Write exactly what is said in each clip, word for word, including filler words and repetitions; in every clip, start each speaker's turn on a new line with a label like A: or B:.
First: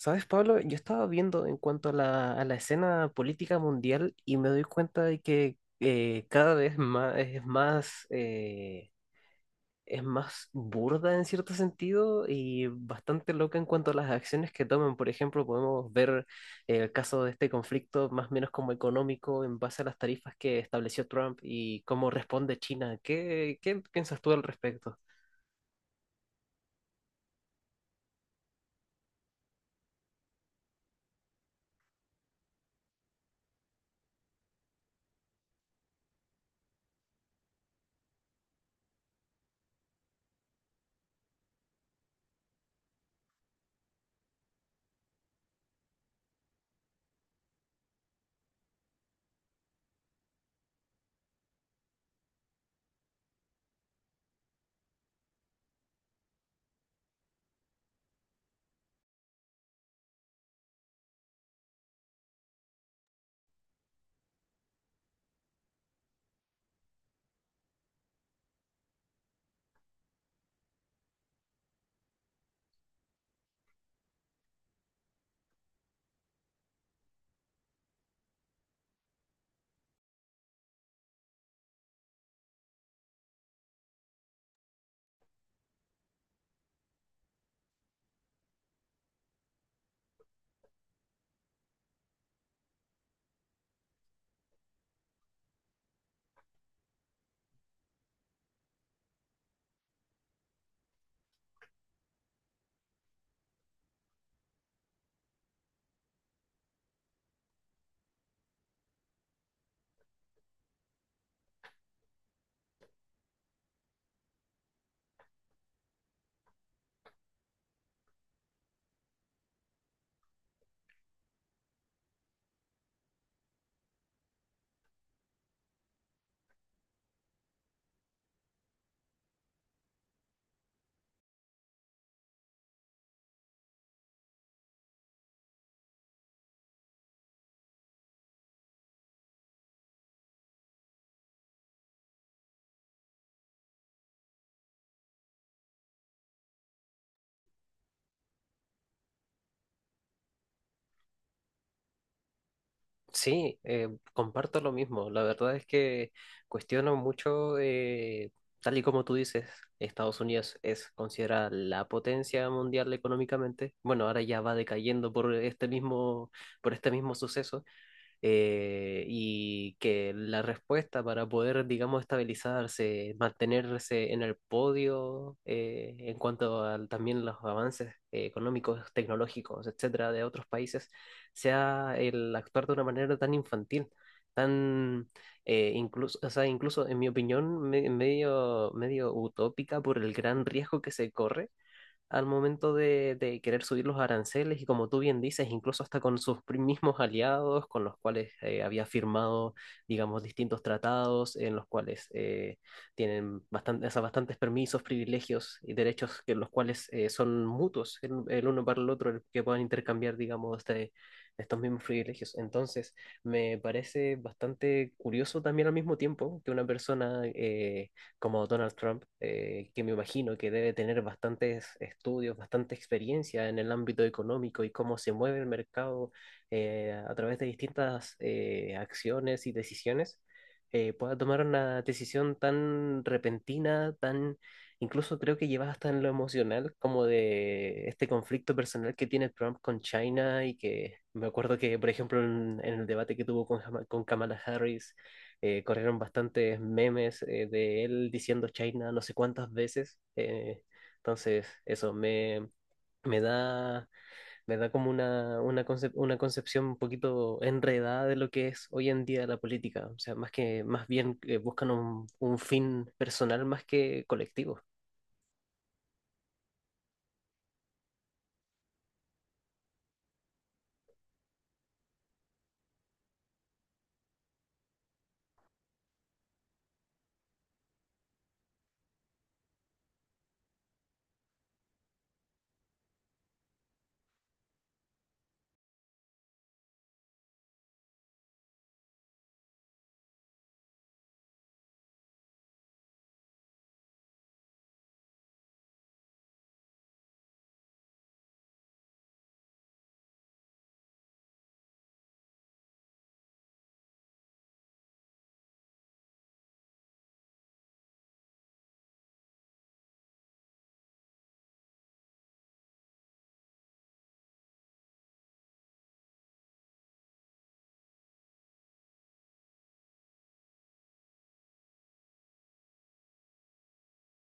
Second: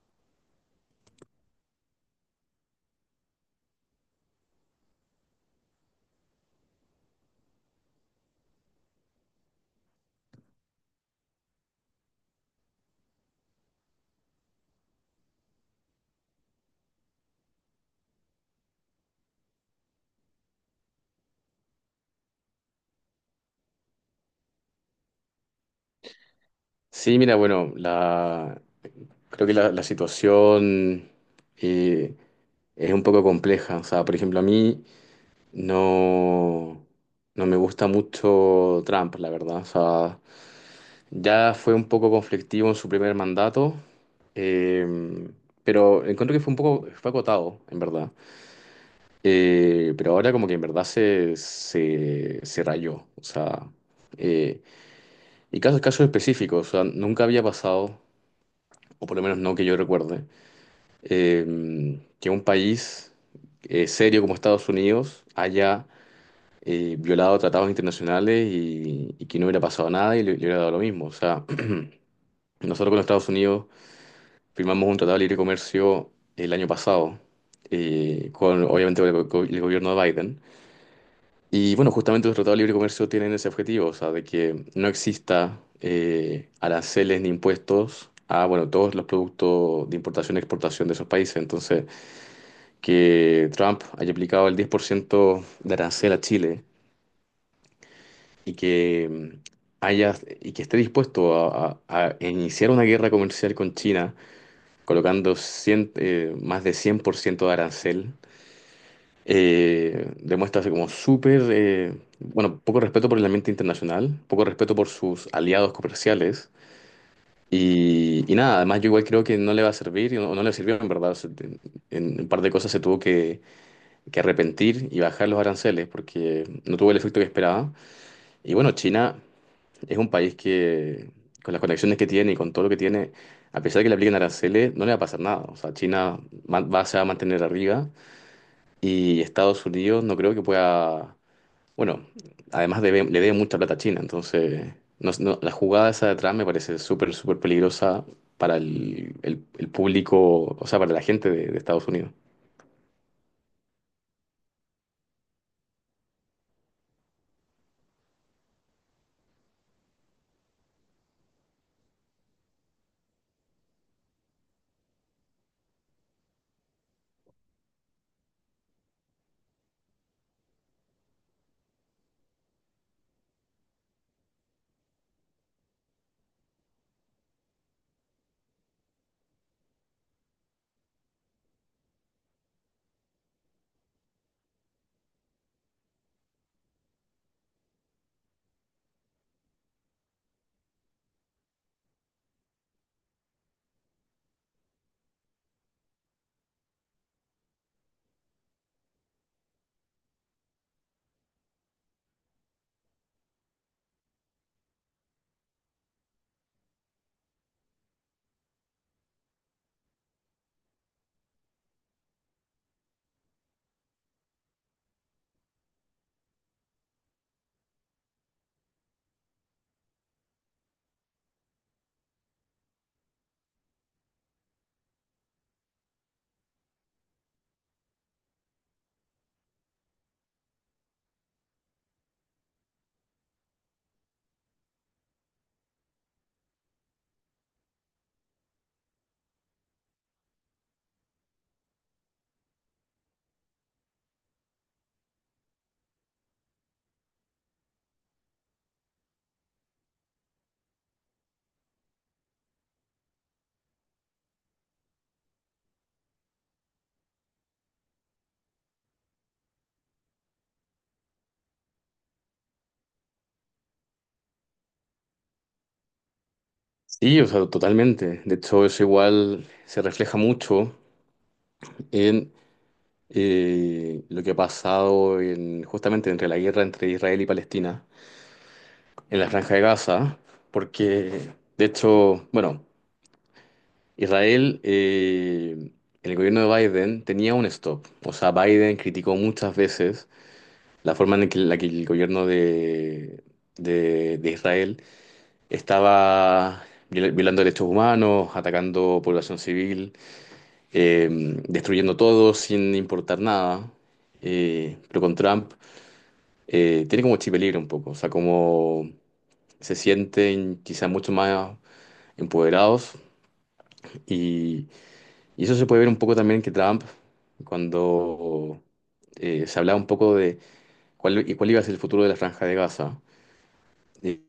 A: ¿Sabes, Pablo? Yo estaba viendo en cuanto a la, a la escena política mundial y me doy cuenta de que eh, cada vez más, es más, eh, es más burda en cierto sentido y bastante loca en cuanto a las acciones que toman. Por ejemplo, podemos ver el caso de este conflicto más o menos como económico en base a las tarifas que estableció Trump y cómo responde China. ¿Qué, qué piensas tú al respecto?
B: Sí, mira, bueno, la, creo que la, la situación eh, es un poco compleja. O sea, por ejemplo, a mí no, no me gusta mucho Trump, la verdad. O sea, ya fue un poco conflictivo en su primer mandato, eh, pero encuentro que fue un poco, fue acotado, en verdad. Eh, pero ahora como que en verdad se, se, se rayó. O sea, eh, y casos, casos específicos, o sea, nunca había pasado, o por lo menos no que yo recuerde, eh, que un país eh, serio como Estados Unidos haya eh, violado tratados internacionales y, y que no hubiera pasado nada y le, le hubiera dado lo mismo. O sea, nosotros con Estados Unidos firmamos un tratado de libre comercio el año pasado, eh, con obviamente con el, go- el gobierno de Biden. Y bueno, justamente los tratados de libre comercio tienen ese objetivo, o sea, de que no exista eh, aranceles ni impuestos a, bueno, todos los productos de importación y exportación de esos países. Entonces, que Trump haya aplicado el diez por ciento de arancel a Chile y que mm, haya y que esté dispuesto a, a- a iniciar una guerra comercial con China, colocando cien, eh, más de cien por ciento de arancel, eh, demuestra así como súper, eh, bueno, poco respeto por el ambiente internacional, poco respeto por sus aliados comerciales. Y, y nada, además yo igual creo que no le va a servir, o no, no le sirvió en verdad. O sea, En en un par de cosas se tuvo que, que arrepentir y bajar los aranceles porque no tuvo el efecto que esperaba. Y bueno, China es un país que, con las conexiones que tiene y con todo lo que tiene, a pesar de que le apliquen aranceles, no le va a pasar nada. O sea, China ma- va, se va a mantener arriba y Estados Unidos no creo que pueda. Bueno, además debe- le debe mucha plata a China, entonces no- no- la jugada esa de atrás me parece súper, súper peligrosa para el, el- el público, o sea, para la gente de de Estados Unidos.
A: Sí, eh, comparto lo mismo. La verdad es que cuestiono mucho, eh, tal y como tú dices, Estados Unidos es considerada la potencia mundial económicamente. Bueno, ahora ya va decayendo por este mismo, por este mismo suceso, eh, y que la respuesta para poder, digamos, estabilizarse, mantenerse en el podio eh, en cuanto a también los avances eh, económicos, tecnológicos, etcétera, de otros países, sea el actuar de una manera tan infantil, tan eh, incluso, o sea, incluso en mi opinión, me- medio, medio utópica por el gran riesgo que se corre al momento de, de querer subir los aranceles y como tú bien dices, incluso hasta con sus pri- mismos aliados con los cuales eh, había firmado, digamos, distintos tratados en los cuales eh, tienen bastan- o sea, bastantes permisos, privilegios y derechos que los cuales eh, son mutuos el, el uno para el otro, el que puedan intercambiar, digamos, este- estos mismos privilegios. Entonces, me parece bastante curioso también al mismo tiempo que una persona eh, como Donald Trump, eh, que me imagino que debe tener bastantes estudios, bastante experiencia en el ámbito económico y cómo se mueve el mercado eh, a través de distintas eh, acciones y decisiones, eh, pueda tomar una decisión tan repentina, tan incluso creo que lleva hasta en lo emocional, como de este conflicto personal que tiene Trump con China y que me acuerdo que, por ejemplo, en, en el debate que tuvo con, Jama- con Kamala Harris, eh, corrieron bastantes memes eh, de él diciendo China no sé cuántas veces. Eh, entonces, eso me, me da, me da como una, una, concep- una concepción un poquito enredada de lo que es hoy en día la política. O sea, más que, más bien eh, buscan un, un fin personal más que colectivo.
B: Sí, o sea, totalmente. De hecho, eso igual se refleja mucho en eh, lo que ha pasado en, justamente entre la guerra entre Israel y Palestina, en la Franja de Gaza, porque, de hecho, bueno, Israel, eh, en el gobierno de Biden tenía un stop. O sea, Biden criticó muchas veces la forma en que- la que el gobierno de, de, de Israel estaba viola- violando derechos humanos, atacando población civil, eh, destruyendo todo sin importar nada. Eh, pero con Trump eh, tiene como chip libre un poco, o sea, como se sienten quizá mucho más empoderados, y, y eso se puede ver un poco también que Trump, cuando eh, se hablaba un poco de cuál, y cuál iba a ser el futuro de la Franja de Gaza, eh,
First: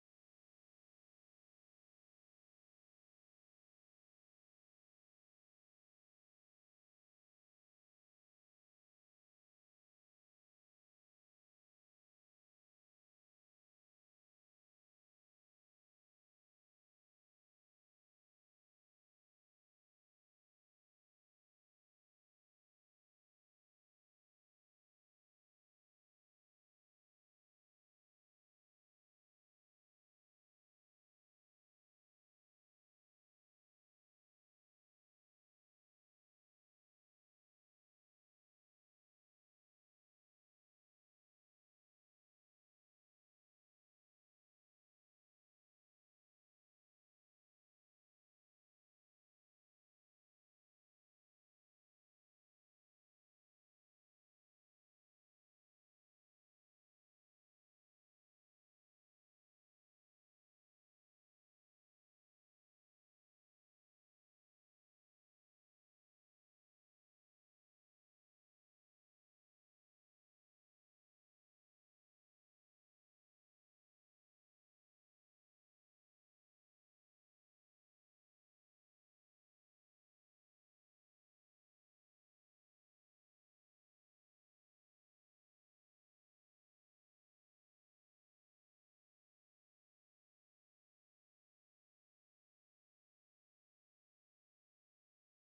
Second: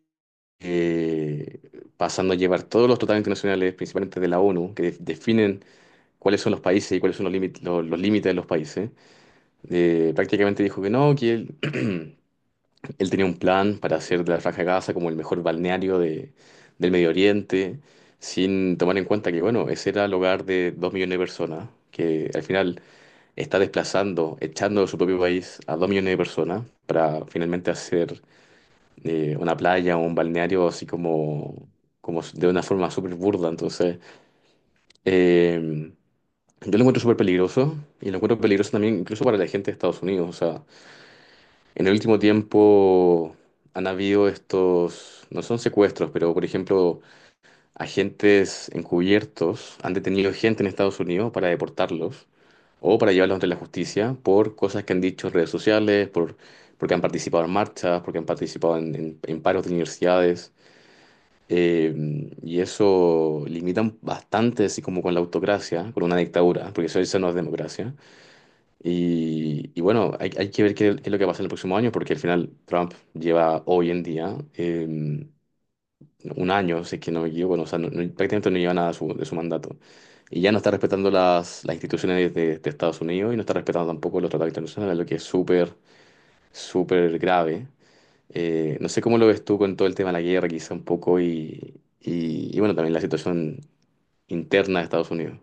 B: eh, pasando a llevar todos los tratados internacionales, principalmente de la ONU, que de- definen cuáles son los países y cuáles son los límites, los, los límites de los países, eh, prácticamente dijo que no, que él, él tenía un plan para hacer de la Franja de Gaza como el mejor balneario de- del Medio Oriente, sin tomar en cuenta que, bueno, ese era el hogar de dos millones de personas, que al final está desplazando, echando de su propio país a dos millones de personas para finalmente hacer eh, una playa o un balneario así como, como de una forma súper burda. Entonces, eh, yo lo encuentro súper peligroso y lo encuentro peligroso también incluso para la gente de Estados Unidos, o sea. En el último tiempo han habido estos, no son secuestros, pero por ejemplo, agentes encubiertos han detenido gente en Estados Unidos para deportarlos o para llevarlos ante la justicia por cosas que han dicho en redes sociales, por, porque han participado en marchas, porque han participado en, en- en paros de universidades. Eh, y eso limitan bastante, así como con la autocracia, con una dictadura, porque eso, eso no es democracia. Y, y bueno, hay, hay que ver qué, qué es lo que va a pasar el próximo año, porque al final Trump lleva hoy en día eh, un año, si es que no me equivoco, no, o sea, no- no- prácticamente no lleva nada de su, de su mandato. Y ya no está respetando las, las instituciones de, de Estados Unidos y no está respetando tampoco los tratados internacionales, lo que es súper, súper grave. Eh, no sé cómo lo ves tú con todo el tema de la guerra, quizá un poco, y, y, y bueno, también la situación interna de Estados Unidos.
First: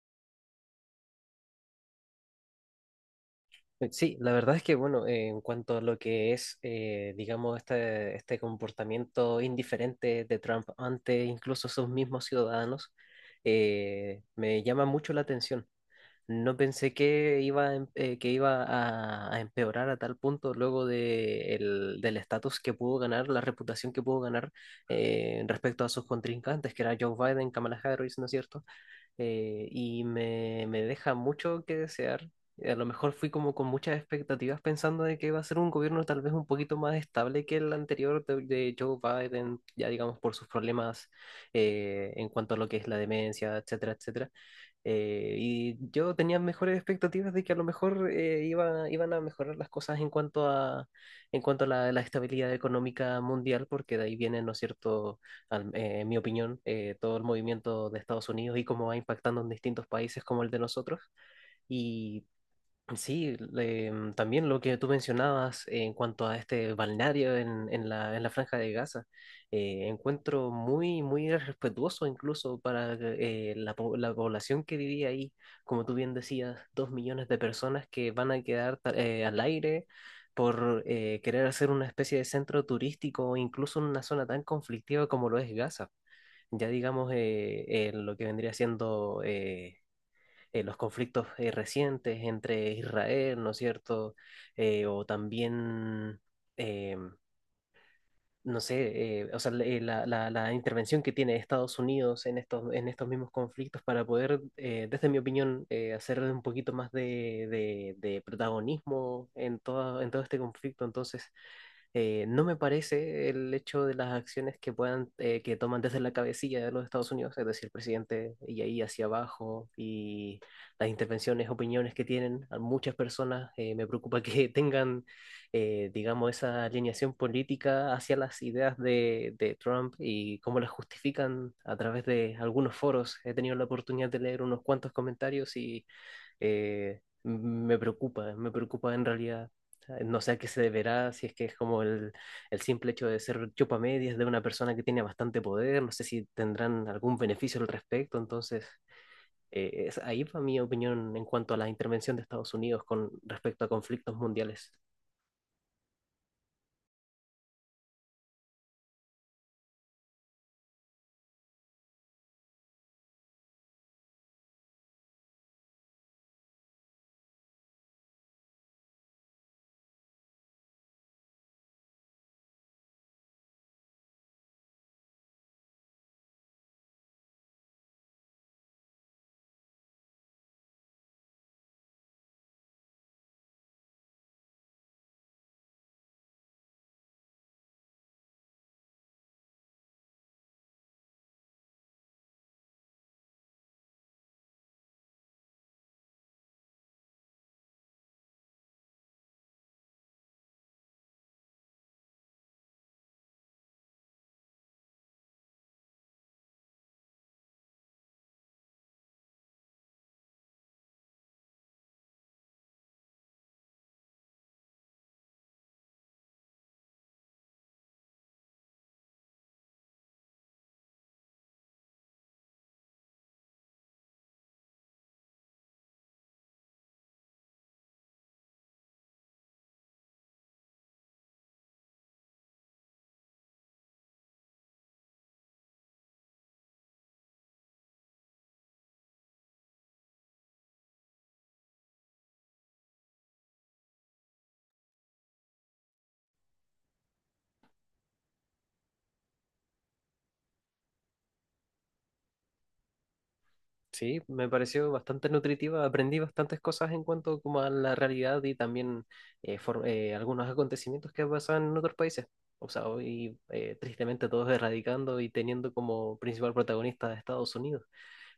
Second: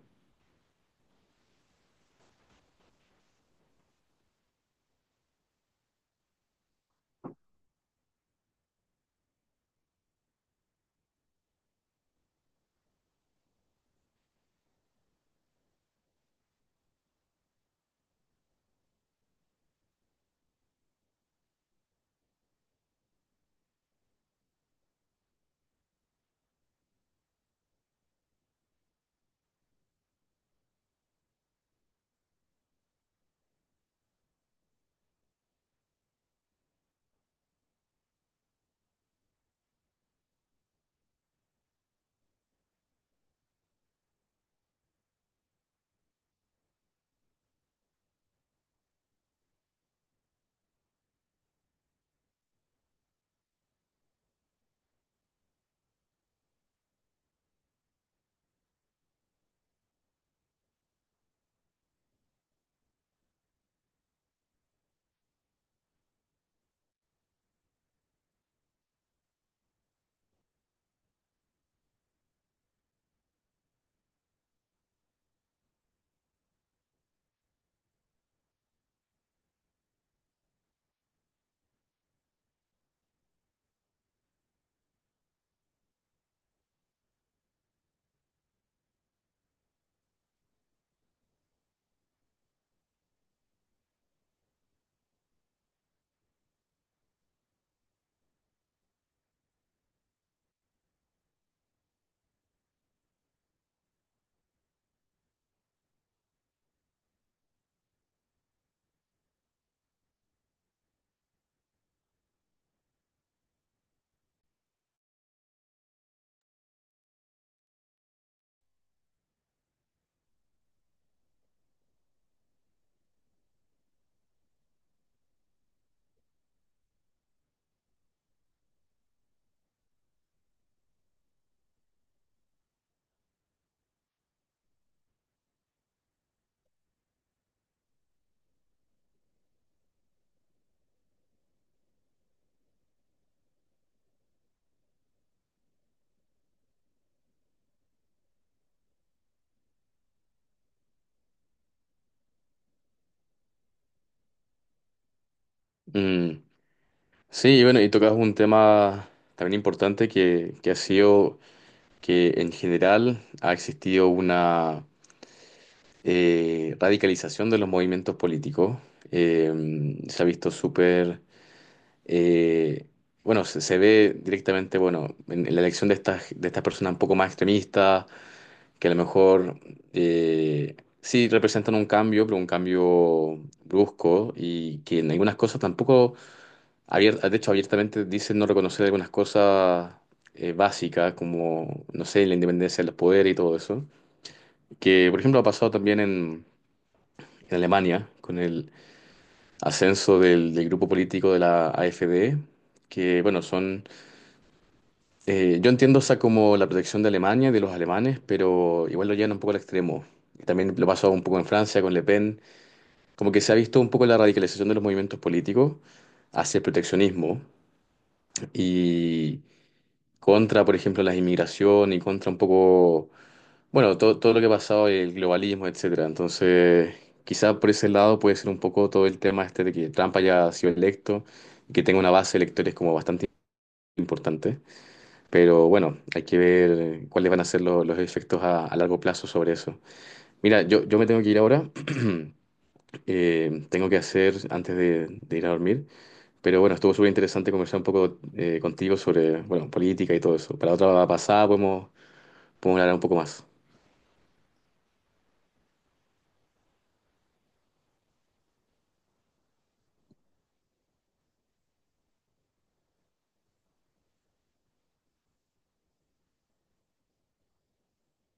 A: Eh, Sí, la verdad es que, bueno, eh, en cuanto a lo que es, eh, digamos, este, este comportamiento indiferente de Trump ante incluso sus mismos ciudadanos, eh, me llama mucho la atención. No pensé que iba, a em- eh, que iba a, a empeorar a tal punto luego de el- del estatus que pudo ganar, la reputación que pudo ganar eh, respecto a sus contrincantes, que era Joe Biden, Kamala Harris, ¿no es cierto? eh, y me, me deja mucho que desear. A lo mejor fui como con muchas expectativas pensando de que iba a ser un gobierno tal vez un poquito más estable que el anterior de, de Joe Biden, ya digamos por sus problemas eh, en cuanto a lo que es la demencia, etcétera, etcétera. Eh, y yo tenía mejores expectativas de que a lo mejor eh, iba- iban a mejorar las cosas en cuanto a, en cuanto a la, la estabilidad económica mundial, porque de ahí vienen, ¿no es cierto?, al- eh, en mi opinión, eh, todo el movimiento de Estados Unidos y cómo va impactando en distintos países como el de nosotros. Y sí, le- mm, también lo que tú mencionabas en cuanto a este balneario en, en la, en la Franja de Gaza, eh, encuentro muy, muy respetuoso incluso para eh, la, po- la población que vivía ahí, como tú bien decías, dos millones de personas que van a quedar ta- eh, al aire, por eh, querer hacer una especie de centro turístico, incluso en una zona tan conflictiva como lo es Gaza, ya digamos eh, eh, lo que vendría siendo eh, eh, los conflictos eh, recientes entre Israel, ¿no es cierto? Eh, o también, eh, no sé, eh, o sea, le- eh, la, la- la intervención que tiene Estados Unidos en estos, en estos mismos conflictos para poder, eh, desde mi opinión, eh, hacer un poquito más de, de- de protagonismo en todo, en todo este conflicto. Entonces, eh, no me parece el hecho de las acciones que puedan, eh, que toman desde la cabecilla de los Estados Unidos, es decir, el presidente y ahí hacia abajo, y las intervenciones, opiniones que tienen a muchas personas, eh, me preocupa que tengan, eh, digamos, esa alineación política hacia las ideas de, de Trump y cómo las justifican a través de algunos foros. He tenido la oportunidad de leer unos cuantos comentarios y eh, me preocupa, me preocupa en realidad. No sé a qué se deberá, si es que es como el, el simple hecho de ser chupamedias de una persona que tiene bastante poder, no sé si tendrán algún beneficio al respecto. Entonces, eh, es, ahí va mi opinión en cuanto a la intervención de Estados Unidos con respecto a conflictos mundiales.
B: Mm, Sí, y bueno, y tocas un tema también importante que, que ha sido, que en general ha existido una eh, radicalización de los movimientos políticos. Eh, se ha visto súper, eh, bueno, se, se ve directamente, bueno, en, en la elección de estas, de estas personas un poco más extremistas, que a lo mejor eh, sí representan un cambio, pero un cambio brusco y que en algunas cosas tampoco, Abier- de hecho, abiertamente dicen no reconocer algunas cosas eh, básicas, como, no sé, la independencia de los poderes y todo eso. Que, por ejemplo, ha pasado también en, en Alemania con el ascenso del, del grupo político de la AfD, que, bueno, son... eh, yo entiendo esa como la protección de Alemania y de los alemanes, pero igual lo llevan un poco al extremo. Y también lo pasó un poco en Francia con Le Pen. Como que se ha visto un poco la radicalización de los movimientos políticos hacia el proteccionismo. Y contra, por ejemplo, las inmigración, y contra un poco, bueno, todo, todo, lo que ha pasado, el globalismo, etcétera. Entonces, quizá por ese lado puede ser un poco todo el tema este de que Trump haya sido electo y que tenga una base de electores como bastante importante. Pero bueno, hay que ver cuáles van a ser lo- los efectos a, a largo plazo sobre eso. Mira, yo, yo me tengo que ir ahora. Eh, tengo que hacer antes de, de ir a dormir. Pero bueno, estuvo súper interesante conversar un poco eh, contigo sobre, bueno, política y todo eso. Para otra pasada podemos podemos hablar un poco más.
A: Sí, me pareció bastante nutritiva, aprendí bastantes cosas en cuanto como a la realidad y también eh, for- eh, algunos acontecimientos que pasaban en otros países. O sea, hoy eh, tristemente todos erradicando y teniendo como principal protagonista a Estados Unidos.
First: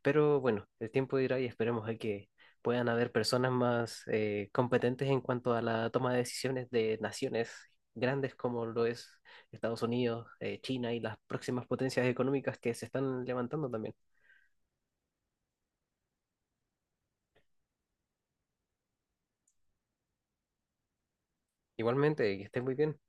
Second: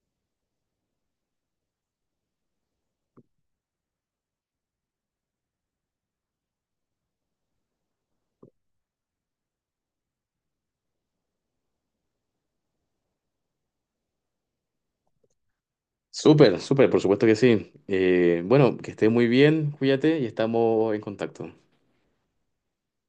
A: Pero bueno, el tiempo dirá y esperemos a que puedan haber personas más eh, competentes en cuanto a la toma de decisiones de naciones grandes como lo es Estados Unidos, eh, China y las próximas potencias económicas que se están levantando también.
B: Súper, súper, por supuesto que sí. Eh, bueno, que estés muy bien, cuídate y estamos en contacto.
A: Igualmente, que estén muy bien.